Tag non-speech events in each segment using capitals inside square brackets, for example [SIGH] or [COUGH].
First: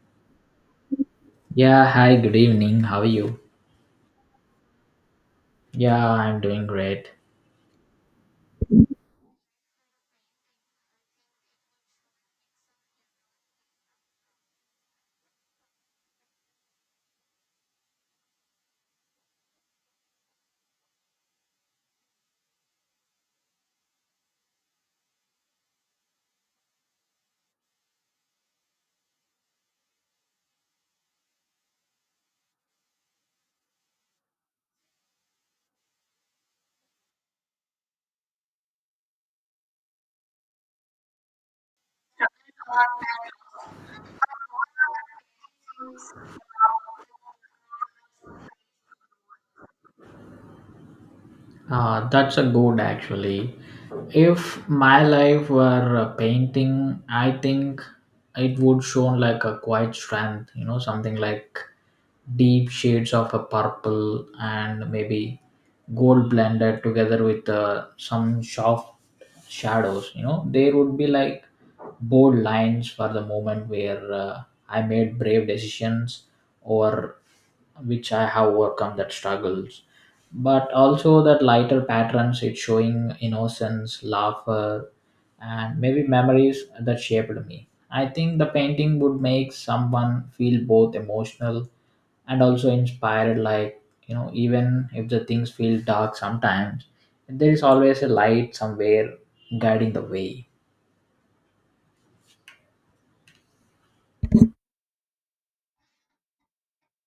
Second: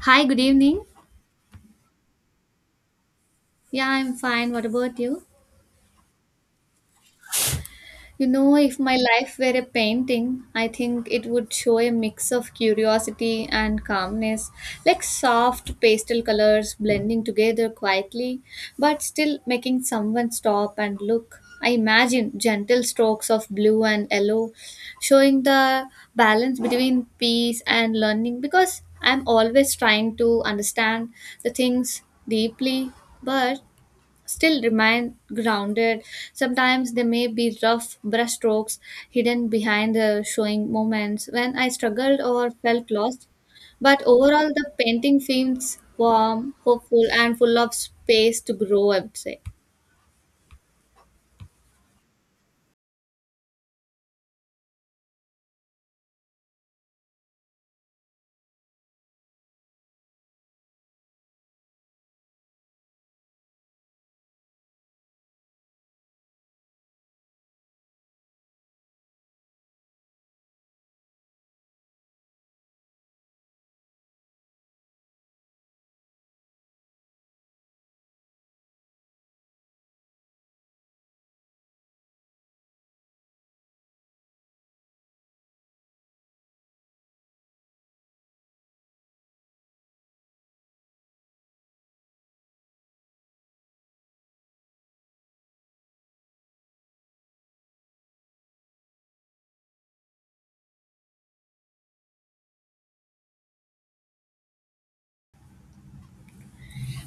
Hi, good evening. Yeah, hi, good evening. How are you? Yeah, I'm fine. What about you? Yeah, I'm doing great. You know, if my life were a painting, I think it would show a mix of curiosity and calmness, like soft pastel colors blending together quietly, but still making someone stop and look. I imagine gentle strokes of blue and yellow, showing the balance between peace and learning because I'm always trying to understand the things deeply, but still remain grounded. Sometimes they may be rough brushstrokes hidden behind the showing moments when I struggled or felt lost. But overall, the painting feels warm, hopeful, and full of space to grow, I would say. That's a good actually. If my life were a painting, I think it would show like a quiet strength, you know, something like deep shades of a purple and maybe gold blended together with some soft shadows, you know, there would be like bold lines for the moment where I made brave decisions or which I have overcome that struggles, but also that lighter patterns it's showing innocence laughter and maybe memories that shaped me. I think the painting would make someone feel both emotional and also inspired, like, you know, even if the things feel dark sometimes, there is always a light somewhere guiding the way.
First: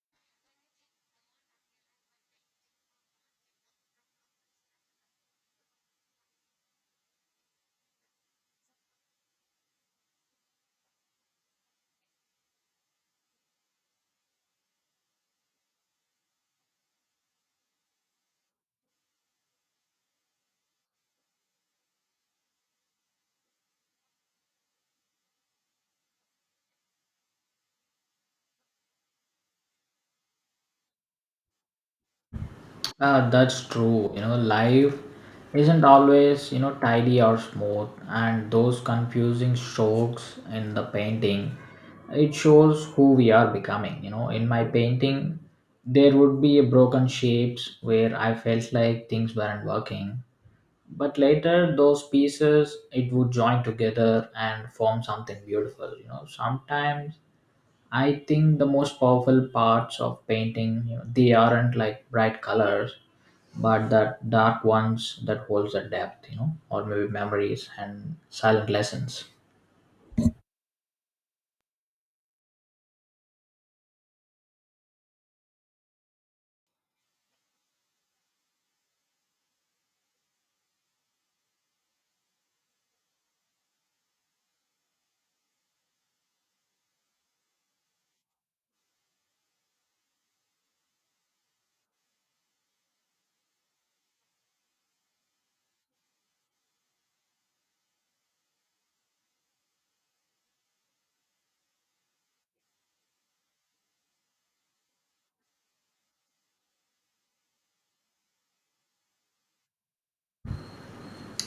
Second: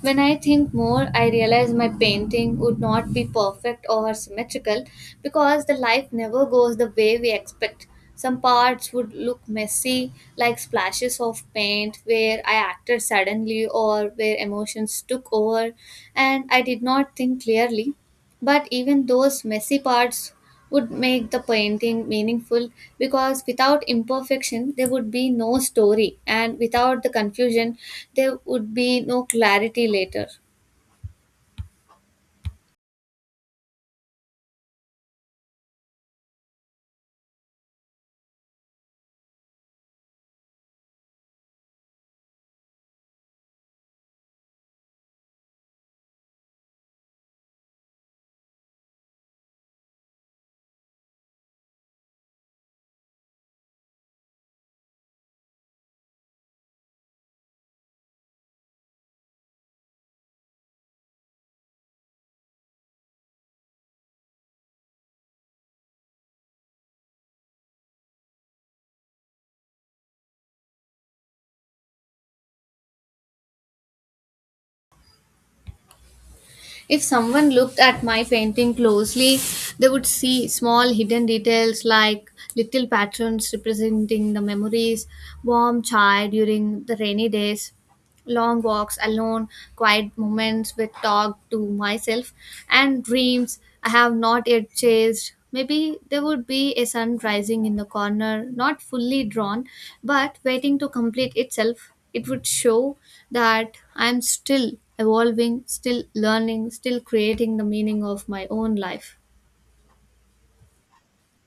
When I think more, I realize my painting would not be perfect or symmetrical because the life never goes the way we expect. Some parts would look messy, like splashes of paint where I acted suddenly or where emotions took over, and I did not think clearly. But even those messy parts would make the painting meaningful because without imperfection, there would be no story, and without the confusion, there would be no clarity later. That's true. You know, life isn't always, you know, tidy or smooth, and those confusing strokes in the painting, it shows who we are becoming. You know, in my painting, there would be broken shapes where I felt like things weren't working, but later those pieces it would join together and form something beautiful. You know, sometimes I think the most powerful parts of painting, you know, they aren't like bright colors, but that dark ones that holds a depth, you know, or maybe memories and silent lessons. If someone looked at my painting closely, they would see small hidden details like little patterns representing the memories, warm chai during the rainy days, long walks alone, quiet moments with talk to myself, and dreams I have not yet chased. Maybe there would be a sun rising in the corner, not fully drawn, but waiting to complete itself. It would show that I am still evolving, still learning, still creating the meaning of my own life.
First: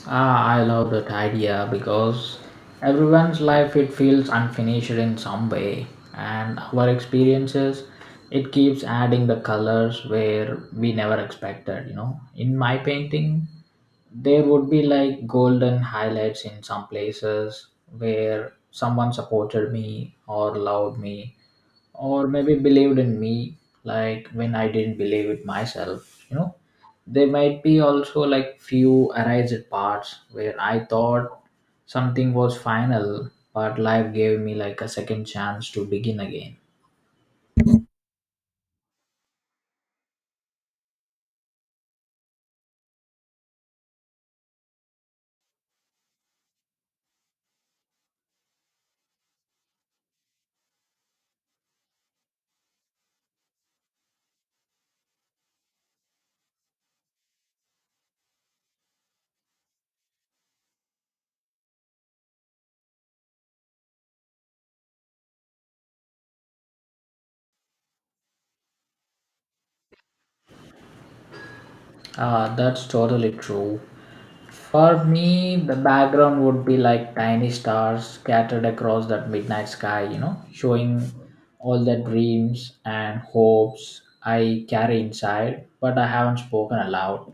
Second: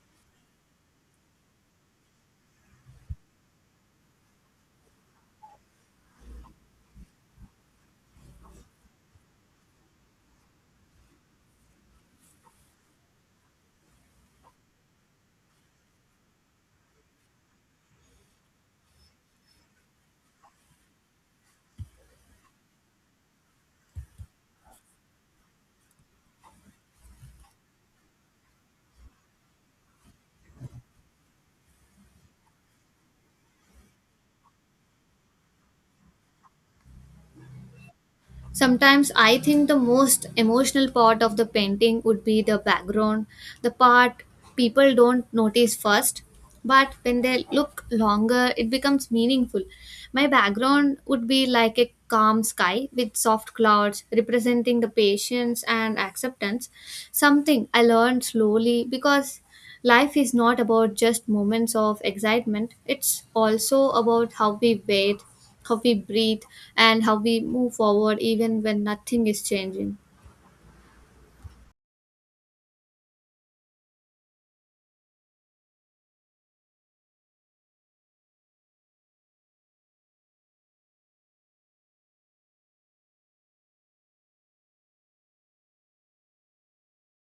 Ah, I love that idea because everyone's life it feels unfinished in some way, and our experiences it keeps adding the colors where we never expected. You know, in my painting, there would be like golden highlights in some places where someone supported me or loved me or maybe believed in me like when I didn't believe it myself. You know, there might be also like few arised parts where I thought something was final, but life gave me like a second chance to begin again. Sometimes I think the most emotional part of the painting would be the background, the part people don't notice first, but when they look longer, it becomes meaningful. My background would be like a calm sky with soft clouds representing the patience and acceptance, something I learned slowly because life is not about just moments of excitement, it's also about how we wait, how we breathe, and how we move forward even when nothing is changing. Ah, that's totally true. For me, the background would be like tiny stars scattered across that midnight sky, you know, showing all the dreams and hopes I carry inside but I haven't spoken aloud.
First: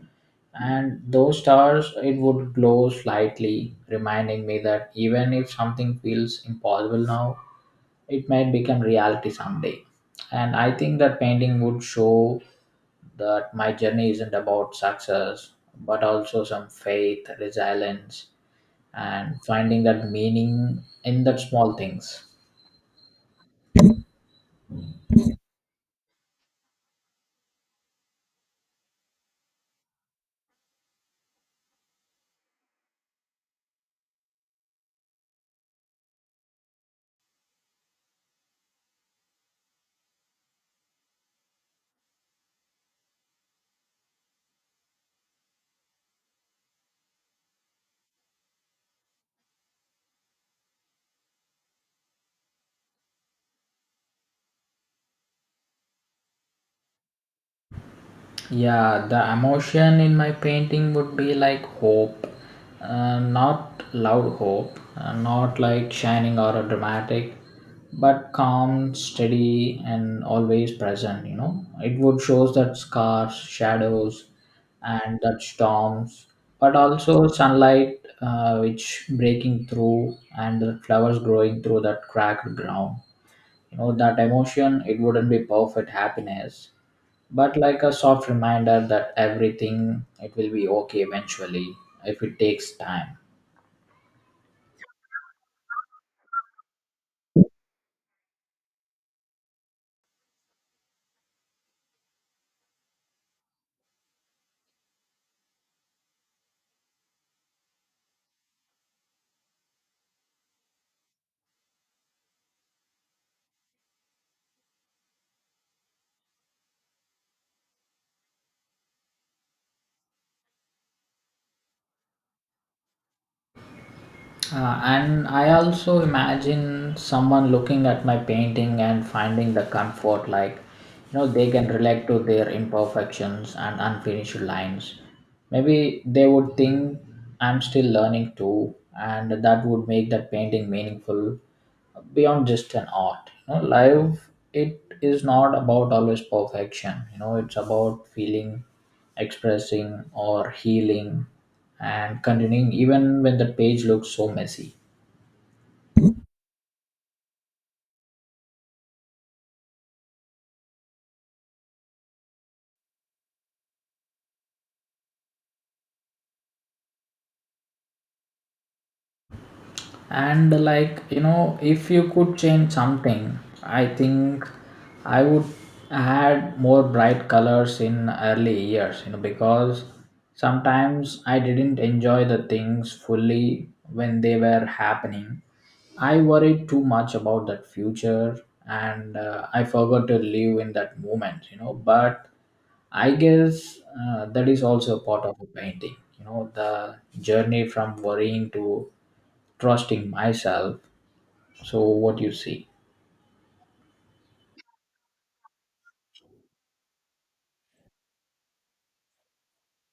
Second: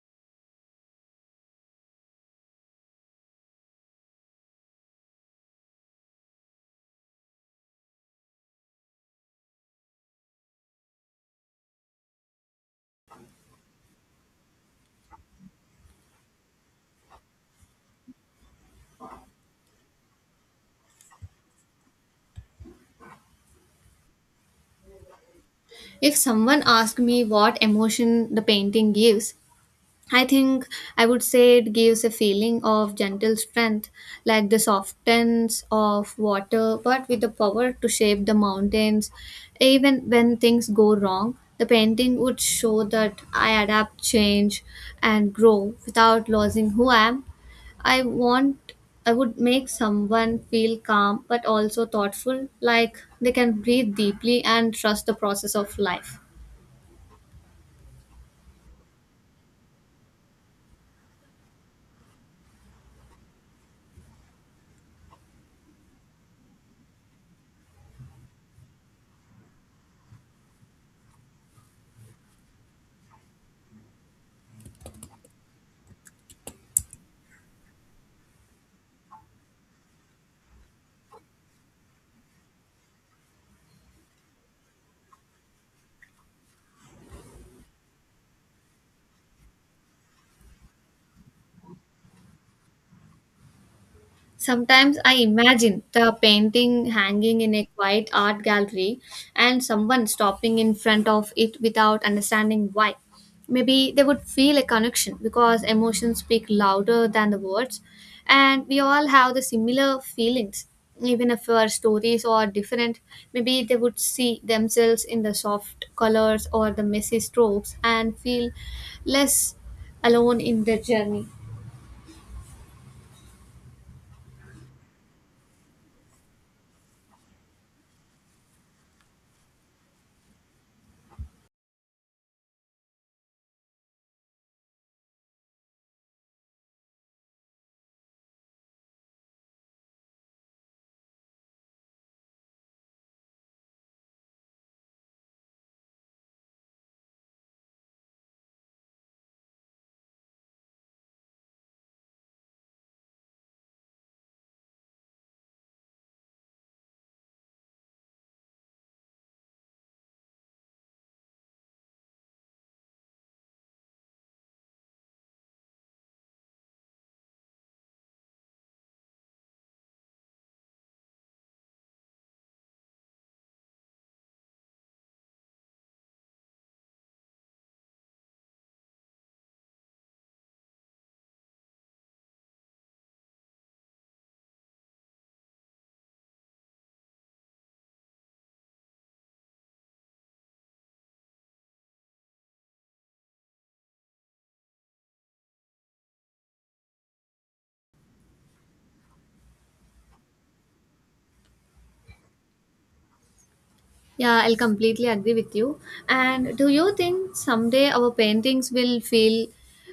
And those stars it would glow slightly, reminding me that even if something feels impossible now, it might become reality someday. And I think that painting would show that my journey isn't about success but also some faith, resilience, and finding that meaning in that small things. If someone asked me what emotion the painting gives, I think I would say it gives a feeling of gentle strength, like the softness of water, but with the power to shape the mountains. Even when things go wrong, the painting would show that I adapt, change, and grow without losing who I am. I want I would make someone feel calm but also thoughtful, like they can breathe deeply and trust the process of life. Yeah, the emotion in my painting would be like hope, not loud hope, not like shining or dramatic, but calm, steady, and always present. You know, it would shows that scars, shadows, and that storms, but also sunlight, which breaking through, and the flowers growing through that cracked ground. You know, that emotion. It wouldn't be perfect happiness but like a soft reminder that everything it will be okay eventually if it takes time. Sometimes I imagine the painting hanging in a quiet art gallery and someone stopping in front of it without understanding why. Maybe they would feel a connection because emotions speak louder than the words, and we all have the similar feelings. Even if our stories are different, maybe they would see themselves in the soft colors or the messy strokes and feel less alone in their journey. And I also imagine someone looking at my painting and finding the comfort, like, you know, they can relate to their imperfections and unfinished lines. Maybe they would think I'm still learning too, and that would make that painting meaningful beyond just an art. You know, life it is not about always perfection, you know, it's about feeling, expressing or healing, and continuing even when the page looks so messy. And, like, you know, if you could change something, I think I would add more bright colors in early years, you know, because sometimes I didn't enjoy the things fully when they were happening. I worried too much about that future, and I forgot to live in that moment, you know. But I guess that is also a part of a painting. You know, the journey from worrying to trusting myself. So, what you see? Yeah, I'll completely agree with you. And do you think someday our paintings will feel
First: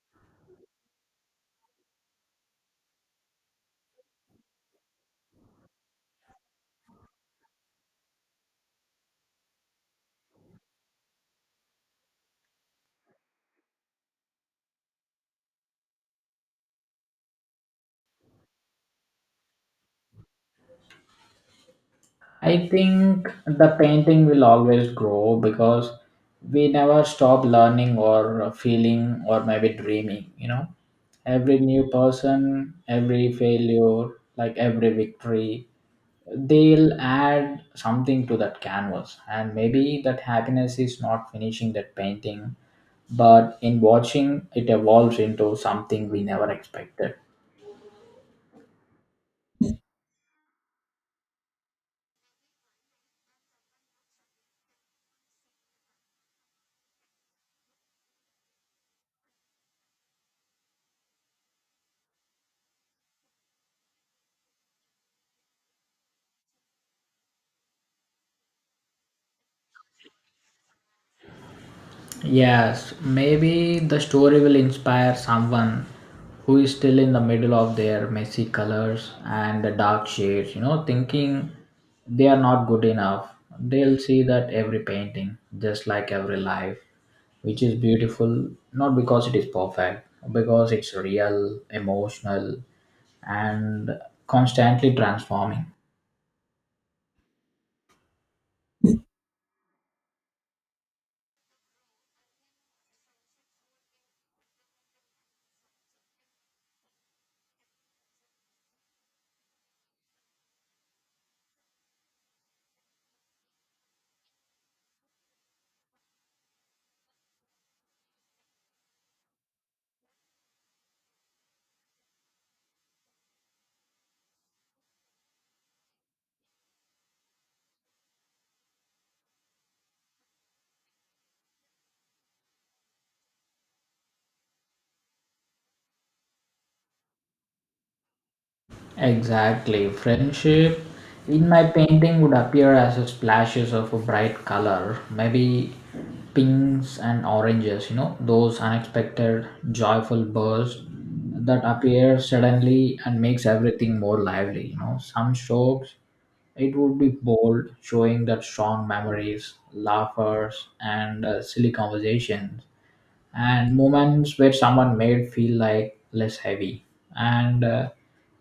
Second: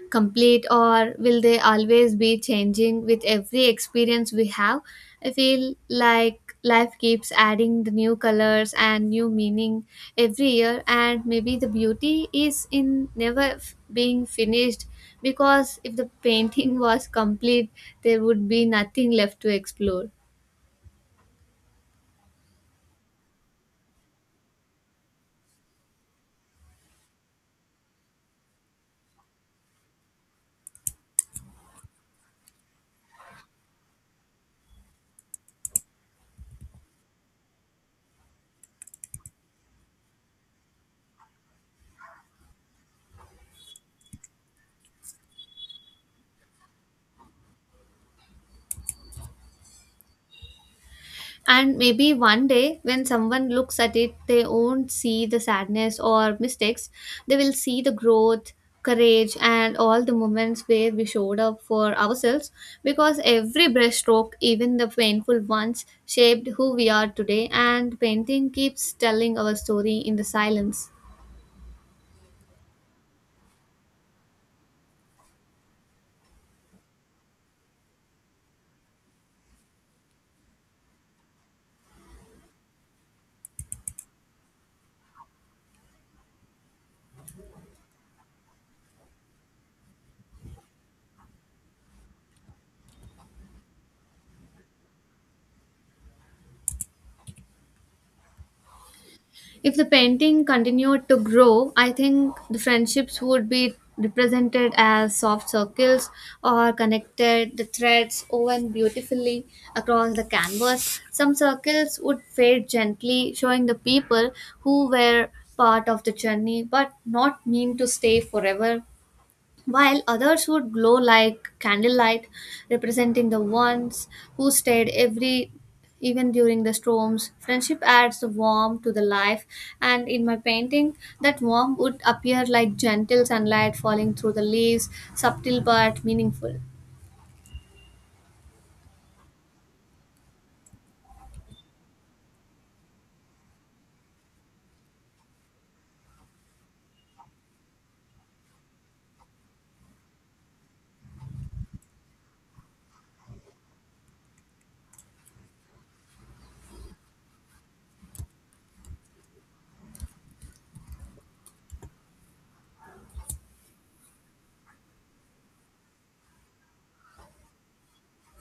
complete or will they always be changing with every experience we have? I feel like life keeps adding the new colors and new meaning every year, and maybe the beauty is in never being finished because if the painting [LAUGHS] was complete, there would be nothing left to explore. I think the painting will always grow because we never stop learning or feeling or maybe dreaming, you know. Every new person, every failure, like every victory, they'll add something to that canvas. And maybe that happiness is not finishing that painting, but in watching it evolves into something we never expected. And maybe one day, when someone looks at it, they won't see the sadness or mistakes. They will see the growth, courage, and all the moments where we showed up for ourselves. Because every brushstroke, even the painful ones, shaped who we are today. And painting keeps telling our story in the silence. Yes, maybe the story will inspire someone who is still in the middle of their messy colors and the dark shades, you know, thinking they are not good enough. They'll see that every painting, just like every life, which is beautiful, not because it is perfect, because it's real, emotional, and constantly transforming. If the painting continued to grow, I think the friendships would be represented as soft circles or connected the threads woven beautifully across the canvas. Some circles would fade gently, showing the people who were part of the journey but not mean to stay forever, while others would glow like candlelight, representing the ones who stayed every even during the storms. Friendship adds the warmth to the life, and in my painting, that warmth would appear like gentle sunlight falling through the leaves, subtle but meaningful. Exactly. Friendship in my painting would appear as a splashes of a bright color, maybe pinks and oranges, you know, those unexpected joyful bursts that appear suddenly and makes everything more lively, you know. Some strokes it would be bold, showing that strong memories, laughers and silly conversations and moments where someone made feel like less heavy, and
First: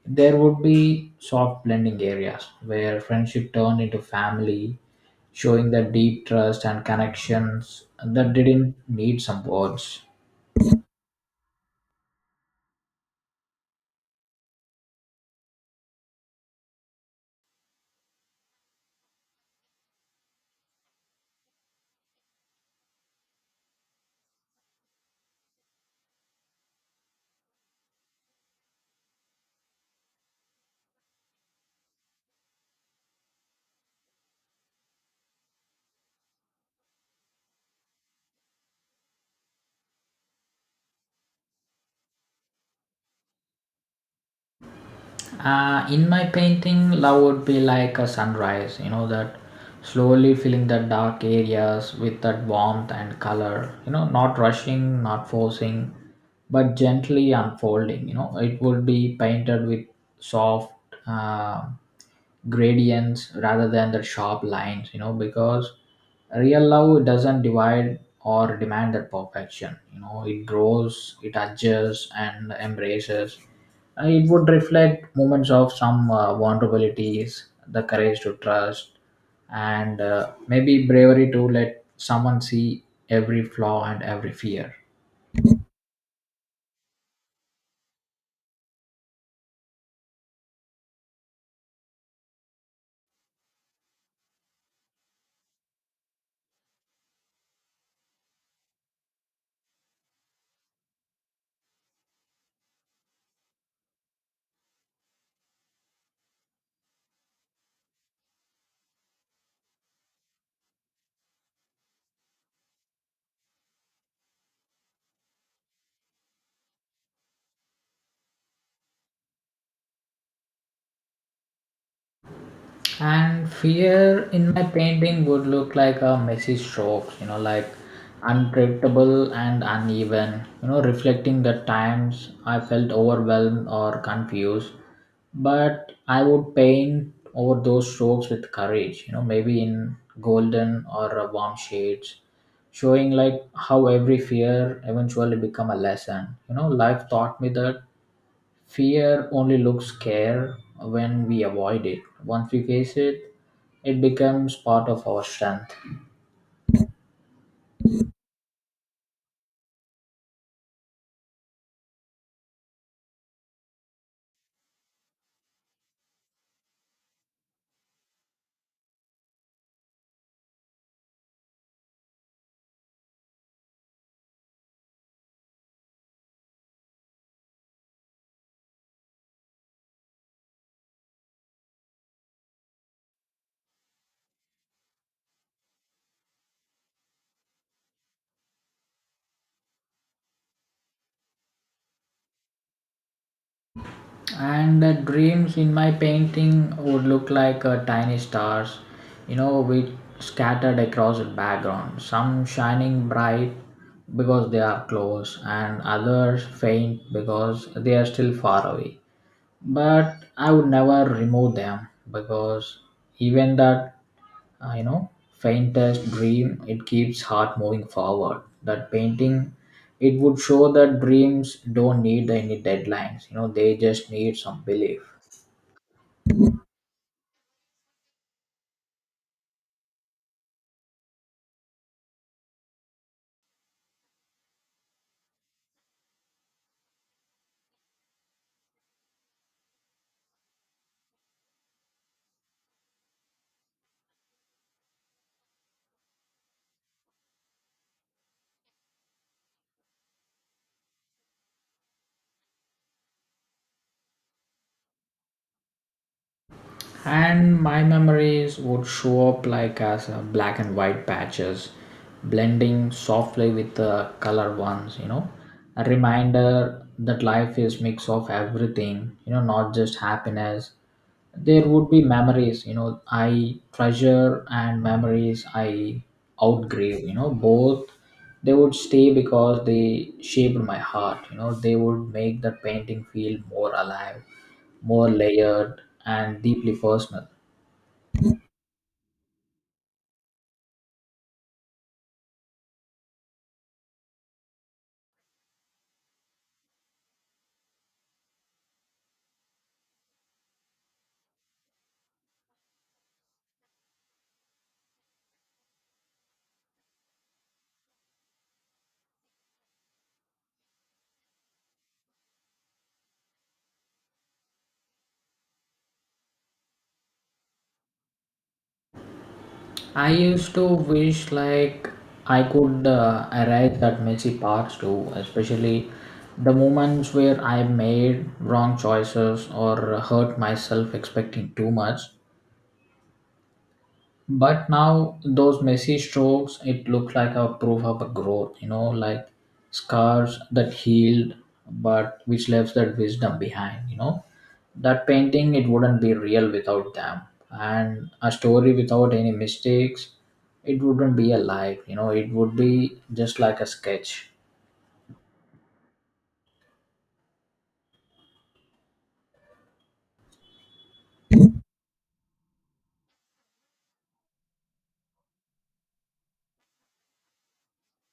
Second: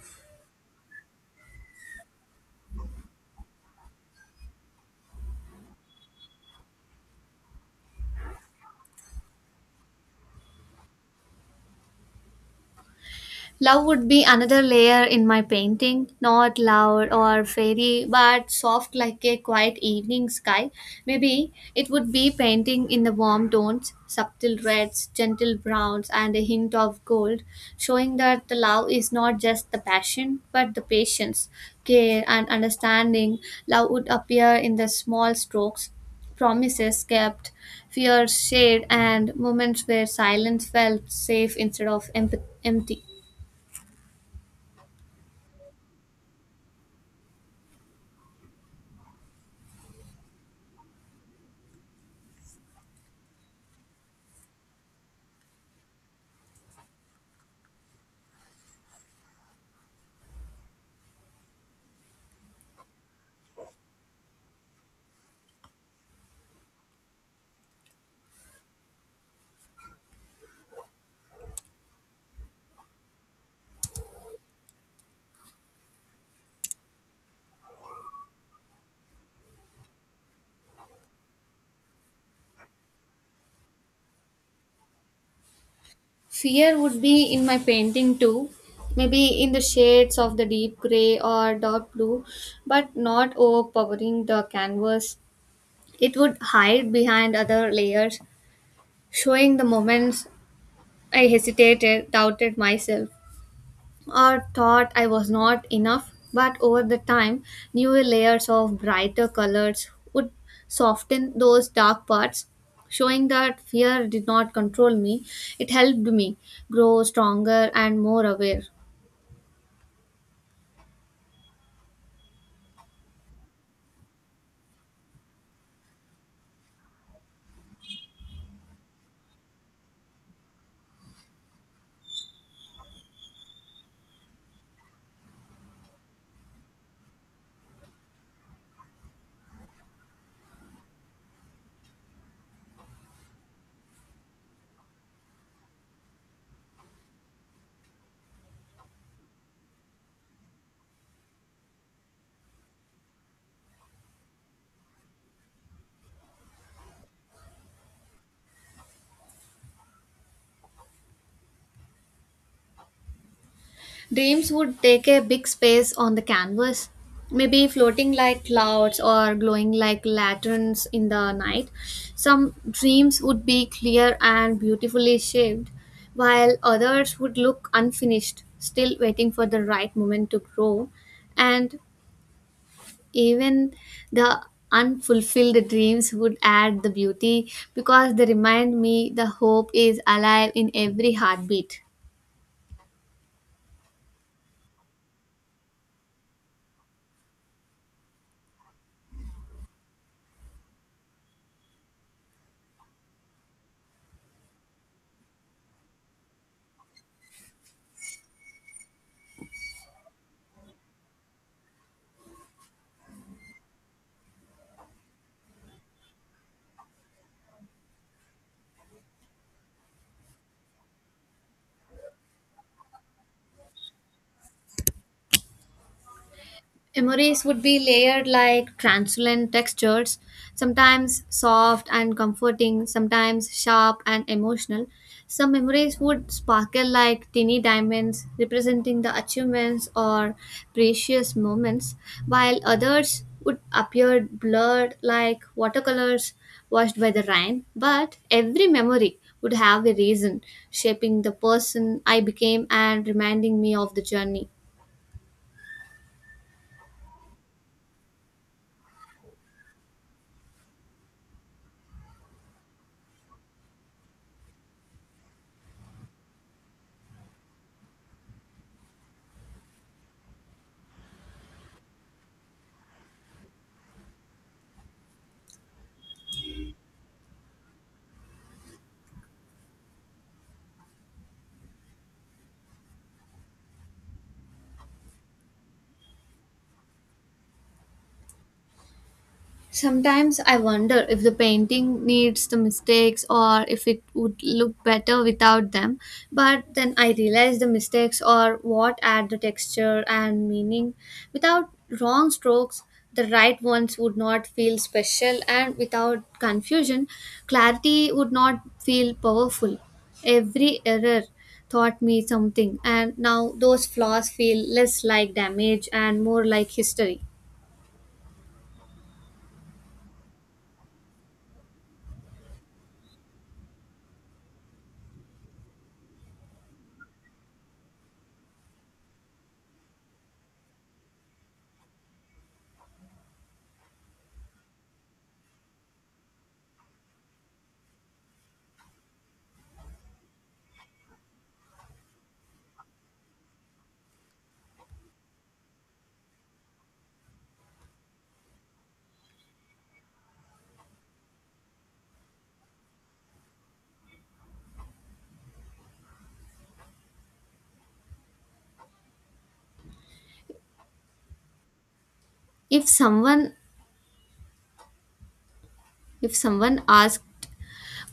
there would be soft blending areas where friendship turned into family, showing the deep trust and connections that didn't need some words. Love would be another layer in my painting, not loud or fairy, but soft like a quiet evening sky. Maybe it would be painting in the warm tones, subtle reds, gentle browns, and a hint of gold, showing that the love is not just the passion, but the patience, care, and understanding. Love would appear in the small strokes, promises kept, fears shared, and moments where silence felt safe instead of empty. In my painting, love would be like a sunrise, you know, that slowly filling the dark areas with that warmth and color, you know, not rushing, not forcing, but gently unfolding. You know, it would be painted with soft uh, gradients rather than the sharp lines, you know, because real love doesn't divide or demand that perfection. You know, it grows, it adjusts, and embraces. It would reflect moments of some vulnerabilities, the courage to trust, and maybe bravery to let someone see every flaw and every fear. Fear would be in my painting too, maybe in the shades of the deep gray or dark blue, but not overpowering the canvas. It would hide behind other layers, showing the moments I hesitated, doubted myself, or thought I was not enough, but over the time, newer layers of brighter colors would soften those dark parts, showing that fear did not control me. It helped me grow stronger and more aware. And fear in my painting would look like a messy strokes, you know, like unpredictable and uneven, you know, reflecting the times I felt overwhelmed or confused. But I would paint over those strokes with courage, you know, maybe in golden or warm shades, showing like how every fear eventually become a lesson. You know, life taught me that fear only looks scare when we avoid it. Once we face it, it becomes part of our strength. Dreams would take a big space on the canvas, maybe floating like clouds or glowing like lanterns in the night. Some dreams would be clear and beautifully shaped, while others would look unfinished, still waiting for the right moment to grow. And even the unfulfilled dreams would add the beauty because they remind me the hope is alive in every heartbeat. And the dreams in my painting would look like tiny stars, you know, which scattered across the background. Some shining bright because they are close, and others faint because they are still far away. But I would never remove them because even that you know faintest dream it keeps heart moving forward. That painting it would show that dreams don't need any deadlines, you know, they just need some belief. Emories would be layered like translucent textures, sometimes soft and comforting, sometimes sharp and emotional. Some memories would sparkle like tiny diamonds, representing the achievements or precious moments, while others would appear blurred like watercolors washed by the rain. But every memory would have a reason, shaping the person I became and reminding me of the journey. And my memories would show up like as black and white patches blending softly with the color ones, you know, a reminder that life is mix of everything, you know, not just happiness. There would be memories, you know, I treasure and memories I outgrave, you know. Both they would stay because they shaped my heart, you know, they would make the painting feel more alive, more layered, and deeply personal. Sometimes I wonder if the painting needs the mistakes or if it would look better without them. But then I realize the mistakes are what add the texture and meaning. Without wrong strokes, the right ones would not feel special, and without confusion, clarity would not feel powerful. Every error taught me something, and now those flaws feel less like damage and more like history. I used to wish like I could arrive at messy parts too, especially the moments where I made wrong choices or hurt myself expecting too much. But now those messy strokes, it looked like a proof of a growth, you know, like scars that healed, but which left that wisdom behind, you know. That painting, it wouldn't be real without them. And a story without any mistakes, it wouldn't be alive, you know, it would be just like a sketch. if someone If someone asks,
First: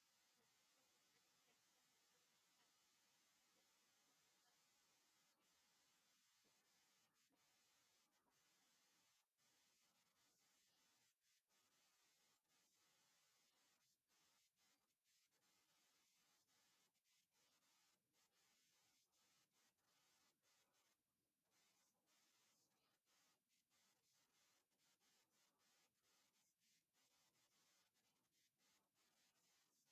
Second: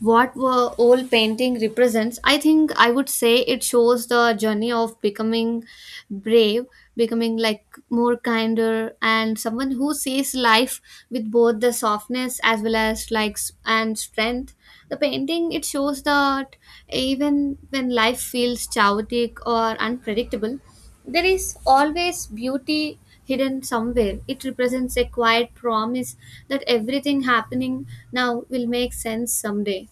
what were old painting represents, I think I would say it shows the journey of becoming brave, becoming like more kinder and someone who sees life with both the softness as well as likes and strength. The painting it shows that even when life feels chaotic or unpredictable, there is always beauty hidden somewhere. It represents a quiet promise that everything happening now will make sense someday.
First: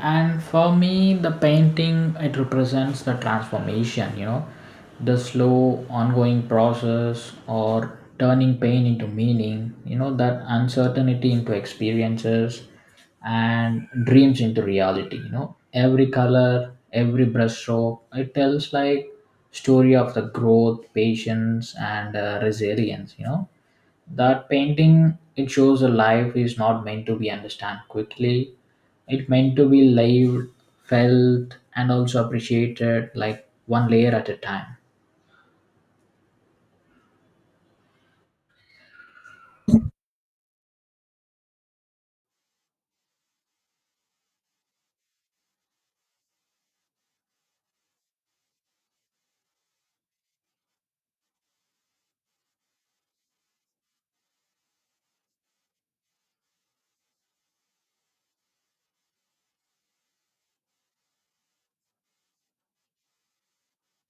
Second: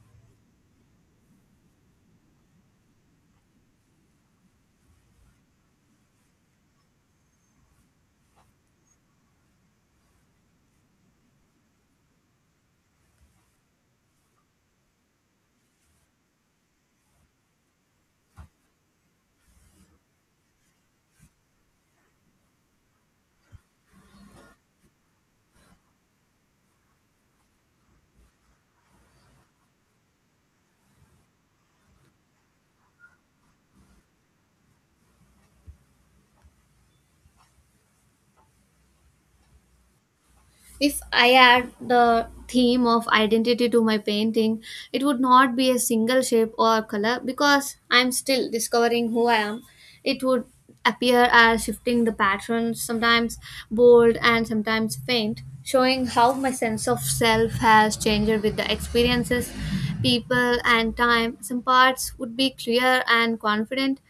And for me, the painting it represents the transformation, you know, the slow ongoing process or turning pain into meaning, you know, that uncertainty into experiences and dreams into reality, you know. Every color, every brushstroke, it tells like story of the growth, patience and resilience, you know. That painting it shows a life is not meant to be understood quickly. It meant to be lived, felt, and also appreciated like one layer at a time. If I add the theme of identity to my painting, it would not be a single shape or color because I'm still discovering who I am. It would appear as shifting the patterns, sometimes bold and sometimes faint, showing how my sense of self has changed with the experiences, people, and time. Some parts would be clear and confident,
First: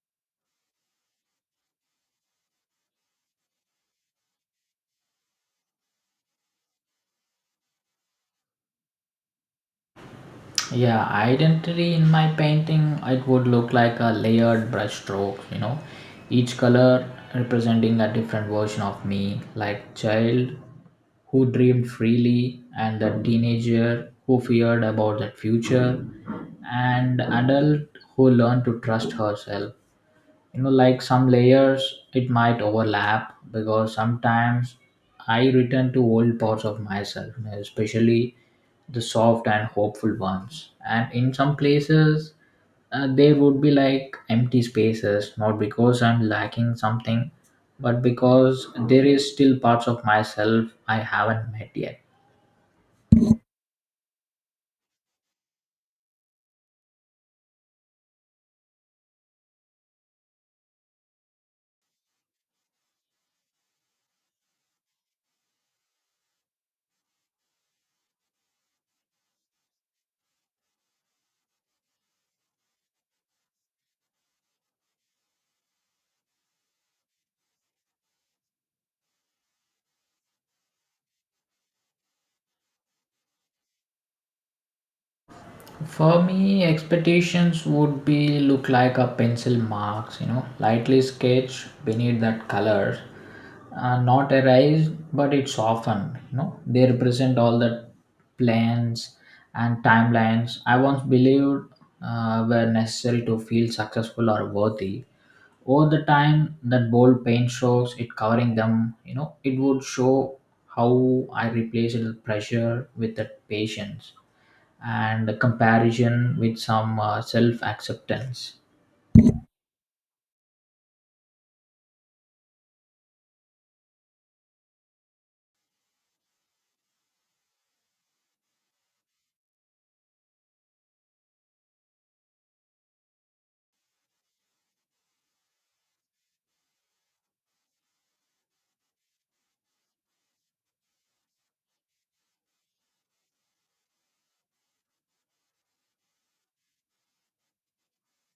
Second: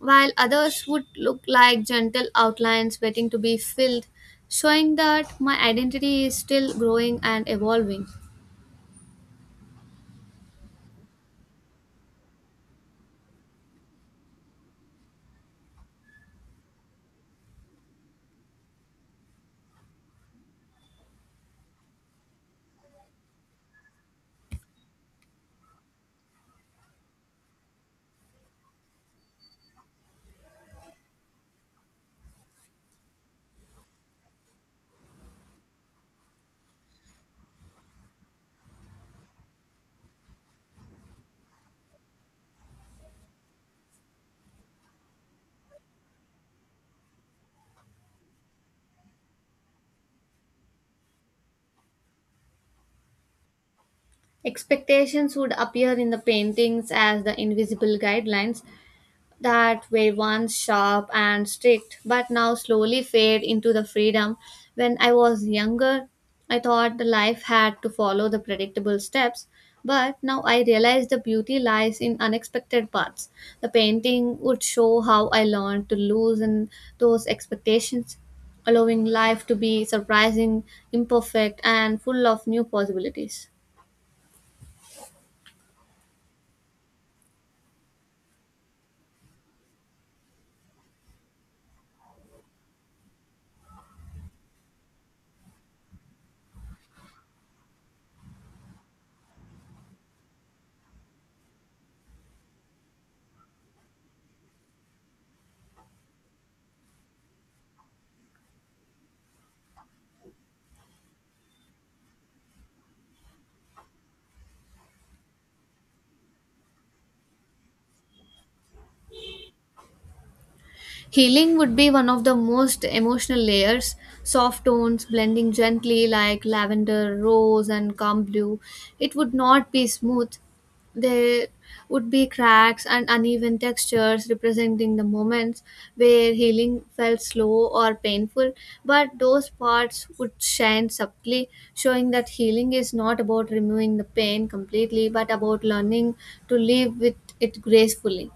while others would look like gentle outlines waiting to be filled, showing that my identity is still growing and evolving. Yeah, identity in my painting, it would look like a layered brush strokes, you know, each color representing a different version of me, like child who dreamed freely, and the teenager who feared about the future, and adult who learned to trust herself. You know, like some layers it might overlap because sometimes I return to old parts of myself, you know, especially the soft and hopeful ones. And in some places, there would be like empty spaces, not because I'm lacking something, but because there is still parts of myself I haven't met yet. Expectations would appear in the paintings as the invisible guidelines, that were once sharp and strict but now slowly fade into the freedom. When I was younger, I thought the life had to follow the predictable steps, but now I realize the beauty lies in unexpected paths. The painting would show how I learned to loosen those expectations, allowing life to be surprising, imperfect, and full of new possibilities. For me, expectations would be look like a pencil marks, you know, lightly sketched beneath that color, not erased, but it's often, you know, they represent all the plans and timelines I once believed were necessary to feel successful or worthy. Over the time, that bold paint shows it covering them, you know, it would show how I replaced the pressure with the patience, and comparison with some self acceptance. Healing would be one of the most emotional layers. Soft tones blending gently like lavender, rose, and calm blue. It would not be smooth. There would be cracks and uneven textures representing the moments where healing felt slow or painful, but those parts would shine subtly, showing that healing is not about removing the pain completely but about learning to live with it gracefully.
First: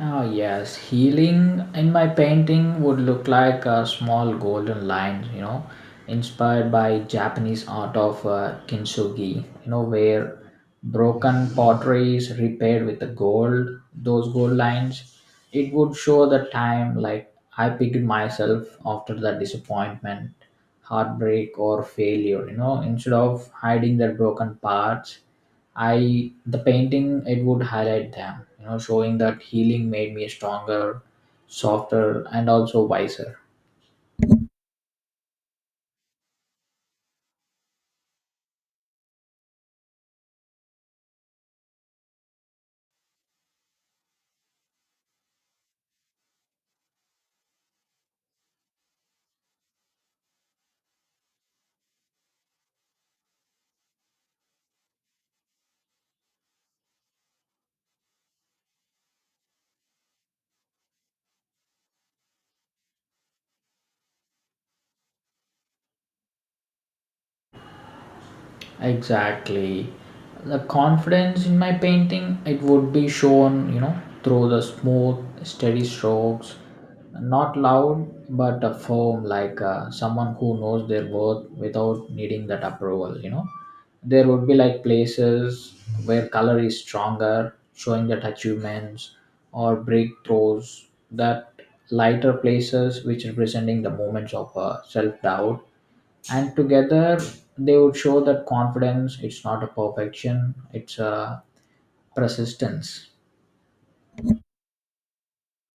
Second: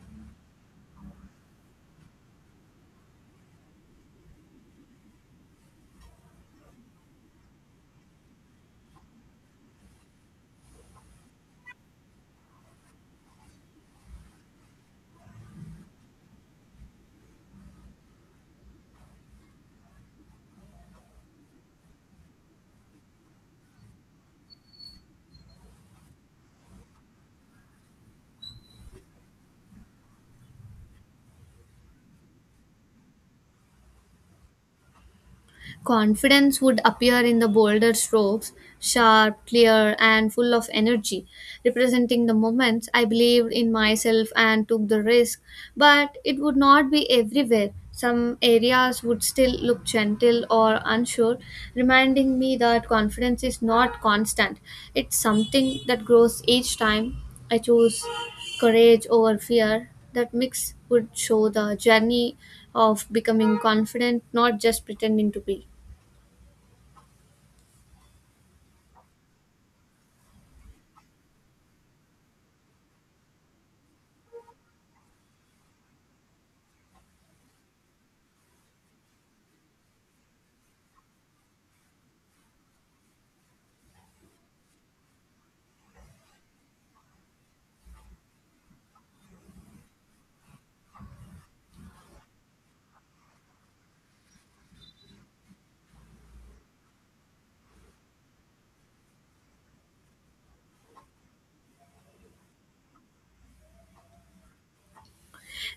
Ah, yes, healing in my painting would look like a small golden line, you know, inspired by Japanese art of kintsugi, you know, where broken pottery is repaired with the gold, those gold lines. It would show the time, like I picked myself after the disappointment, heartbreak, or failure, you know, instead of hiding their broken parts I the painting it would highlight them, you know, showing that healing made me stronger, softer, and also wiser. Confidence would appear in the bolder strokes, sharp, clear, and full of energy, representing the moments I believed in myself and took the risk. But it would not be everywhere. Some areas would still look gentle or unsure, reminding me that confidence is not constant. It's something that grows each time I choose courage over fear. That mix would show the journey of becoming confident, not just pretending to be. Exactly. The confidence in my painting it would be shown, you know, through the smooth steady strokes, not loud but firm, like someone who knows their worth without needing that approval, you know. There would be like places where color is stronger, showing that achievements or breakthroughs, that lighter places which representing the moments of self-doubt, and together they would show that confidence it's not a perfection, it's a persistence.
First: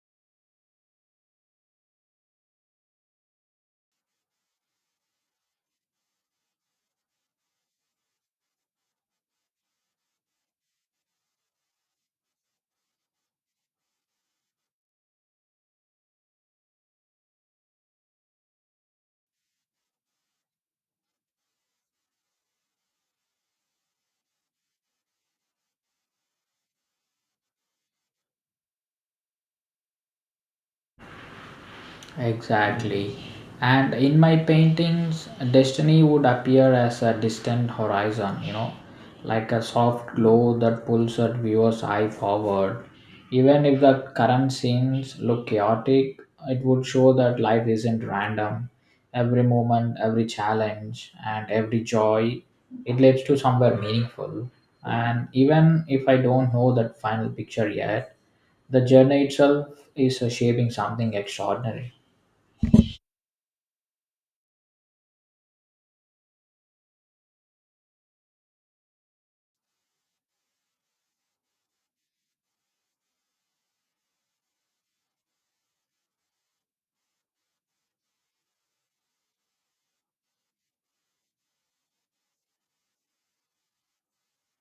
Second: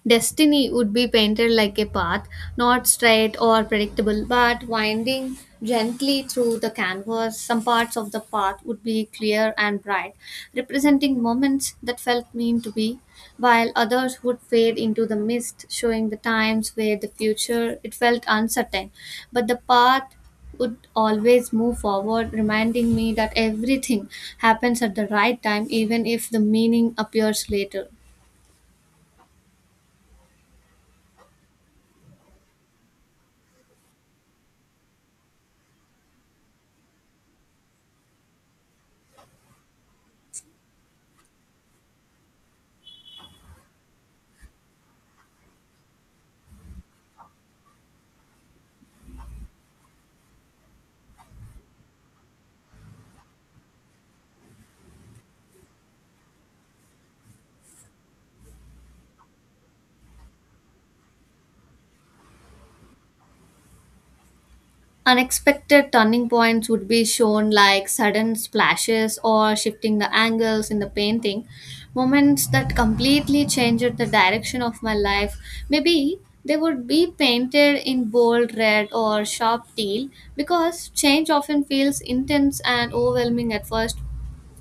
Destiny would be painted like a path, not straight or predictable, but winding gently through the canvas. Some parts of the path would be clear and bright, representing moments that felt mean to be, while others would fade into the mist, showing the times where the future it felt uncertain. But the path would always move forward, reminding me that everything [LAUGHS] happens at the right time, even if the meaning appears later. Exactly. And in my paintings, destiny would appear as a distant horizon, you know, like a soft glow that pulls a viewer's eye forward. Even if the current scenes look chaotic, it would show that life isn't random. Every moment, every challenge, and every joy, it leads to somewhere meaningful. And even if I don't know that final picture yet, the journey itself is shaping something extraordinary. Unexpected turning points would be shown like sudden splashes or shifting the angles in the painting, moments that completely changed the direction of my life. Maybe they would be painted in bold red or sharp teal because change often feels intense and overwhelming at first,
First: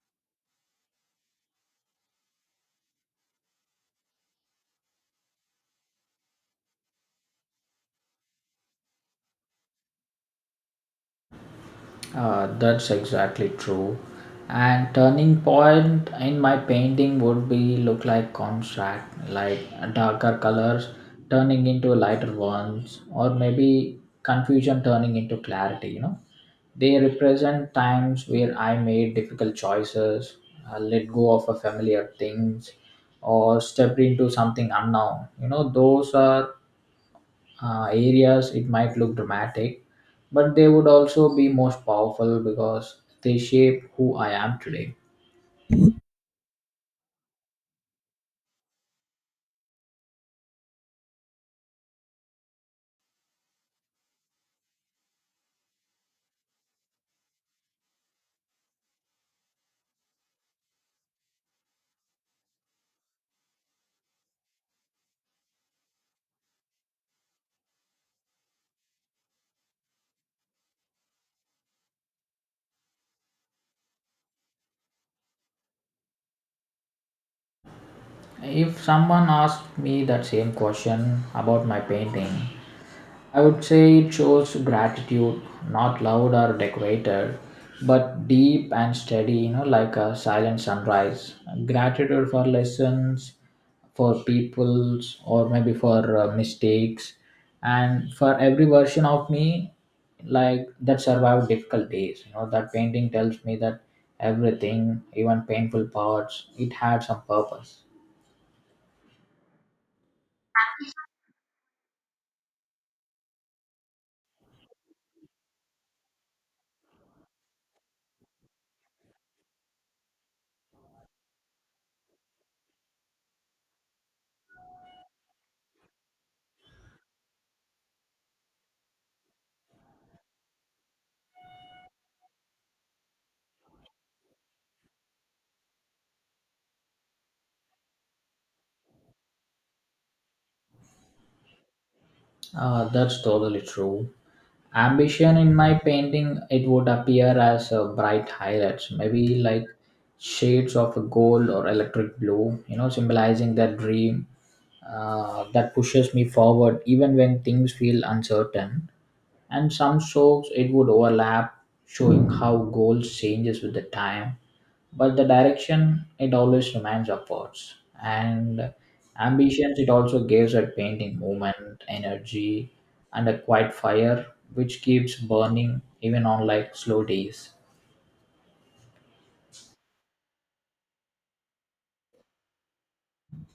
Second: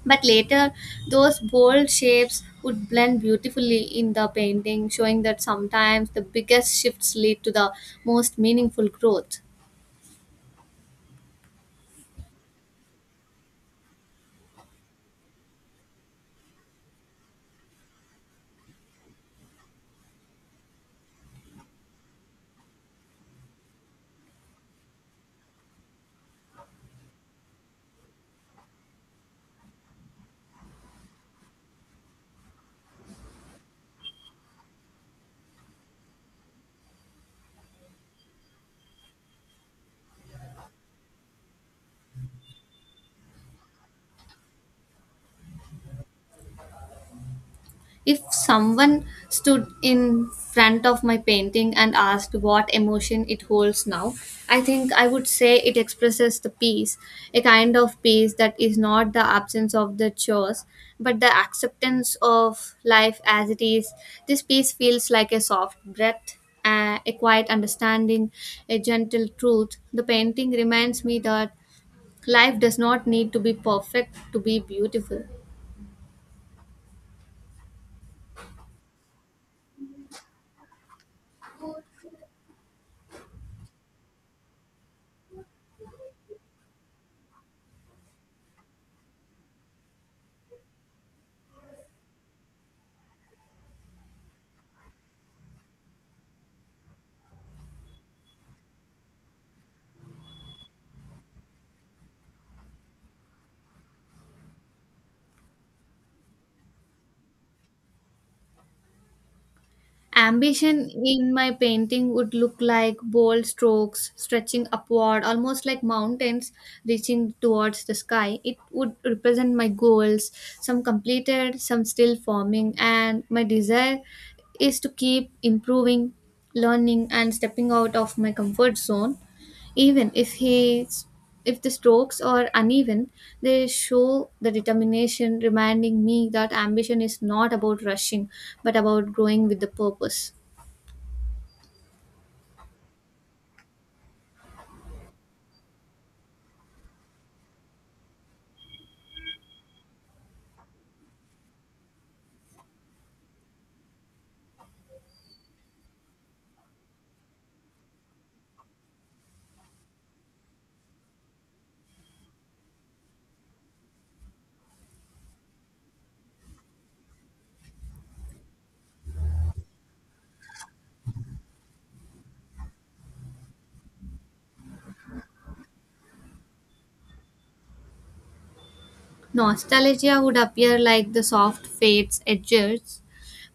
but later those bold shapes would blend beautifully in the painting, showing that sometimes the biggest shifts lead to the most meaningful growth. That's exactly true. And turning point in my painting would be look like contrast, like darker colors turning into lighter ones, or maybe confusion turning into clarity. You know, they represent times where I made difficult choices, let go of a familiar things, or stepped into something unknown. You know, those are areas it might look dramatic, but they would also be most powerful because they shape who I am today. If someone stood in front of my painting and asked what emotion it holds now, I think I would say it expresses the peace, a kind of peace that is not the absence of the chores, but the acceptance of life as it is. This peace feels like a soft breath. A quiet understanding, a gentle truth. The painting reminds me that life does not need to be perfect to be beautiful. If someone asked me that same question about my painting, I would say it shows gratitude, not loud or decorated, but deep and steady, you know, like a silent sunrise. Gratitude for lessons, for peoples, or maybe for mistakes, and for every version of me, like that survived difficult days. You know, that painting tells me that everything, even painful parts, it had some purpose. Ambition in my painting would look like bold strokes stretching upward, almost like mountains reaching towards the sky. It would represent my goals, some completed, some still forming, and my desire is to keep improving, learning, and stepping out of my comfort zone. Even if the strokes are uneven, they show the determination, reminding me that ambition is not about rushing, but about growing with the purpose. That's totally true. Ambition in my painting, it would appear as bright highlights, maybe like shades of gold or electric blue, you know, symbolizing that dream that pushes me forward even when things feel uncertain. And some strokes, it would overlap, showing how goals changes with the time, but the direction it always remains upwards. And ambitions it also gives a painting movement energy and a quiet fire which keeps burning even on like slow days. Nostalgia would appear like the soft fades edges,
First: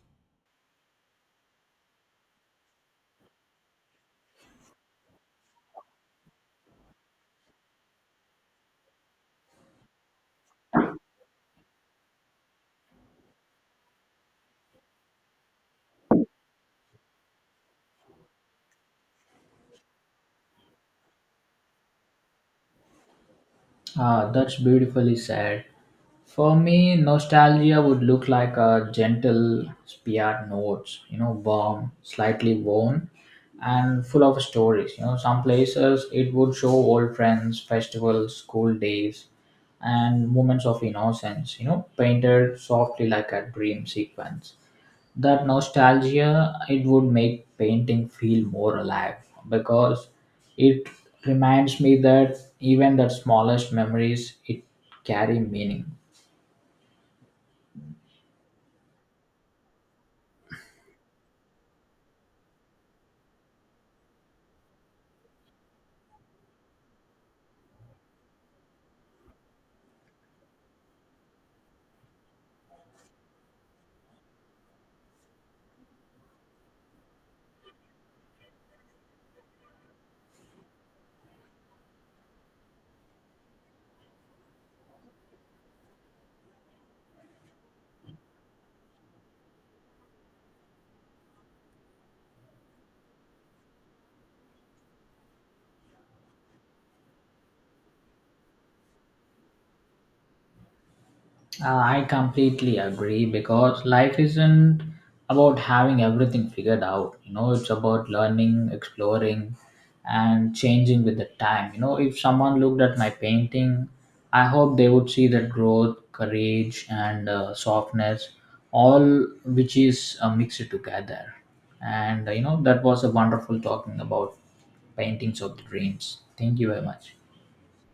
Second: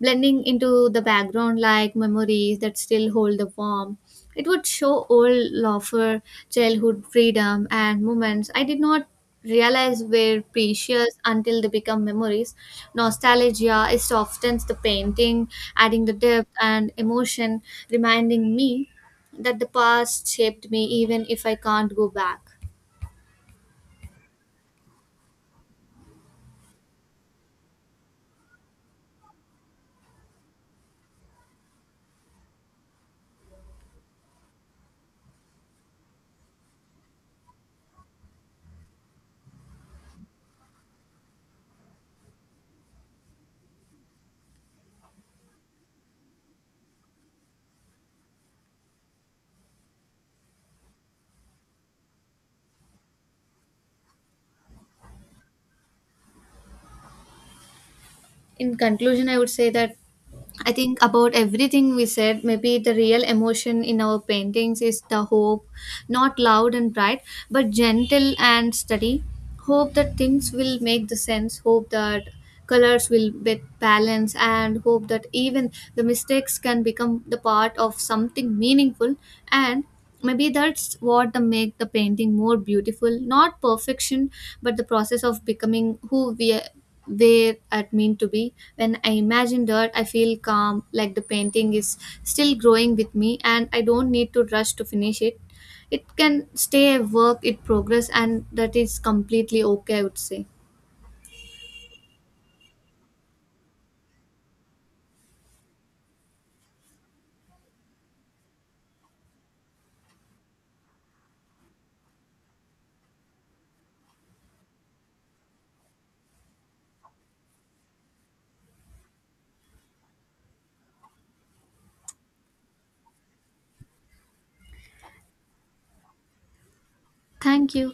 blending into the background like memories that still hold the warmth. It would show old laughter, childhood freedom, and moments I did not realize were precious until they become memories. Nostalgia is softens the painting, adding the depth and emotion, reminding me that the past shaped me even if I can't go back. Ah, that's beautifully said. For me, nostalgia would look like a gentle spiat notes, you know, warm, slightly worn, and full of stories. You know, some places it would show old friends, festivals, school days, and moments of innocence, you know, painted softly like a dream sequence. That nostalgia it would make painting feel more alive because it reminds me that even the smallest memories it carry meaning. In conclusion, I would say that I think about everything we said, maybe the real emotion in our paintings is the hope, not loud and bright, but gentle and steady, hope that things will make the sense, hope that colors will get balance, and hope that even the mistakes can become the part of something meaningful. And maybe that's what the make the painting more beautiful, not perfection, but the process of becoming who we where I mean to be. When I imagine that, I feel calm, like the painting is still growing with me, and I don't need to rush to finish it. It can stay a work in progress, and that is completely okay, I would say. I completely agree, because life isn't about having everything figured out. You know, it's about learning, exploring, and changing with the time. You know, if someone looked at my painting, I hope they would see that growth, courage, and softness, all which is mixed together. And you know, that was a wonderful talking about paintings of the dreams. Thank you very much. Thank you.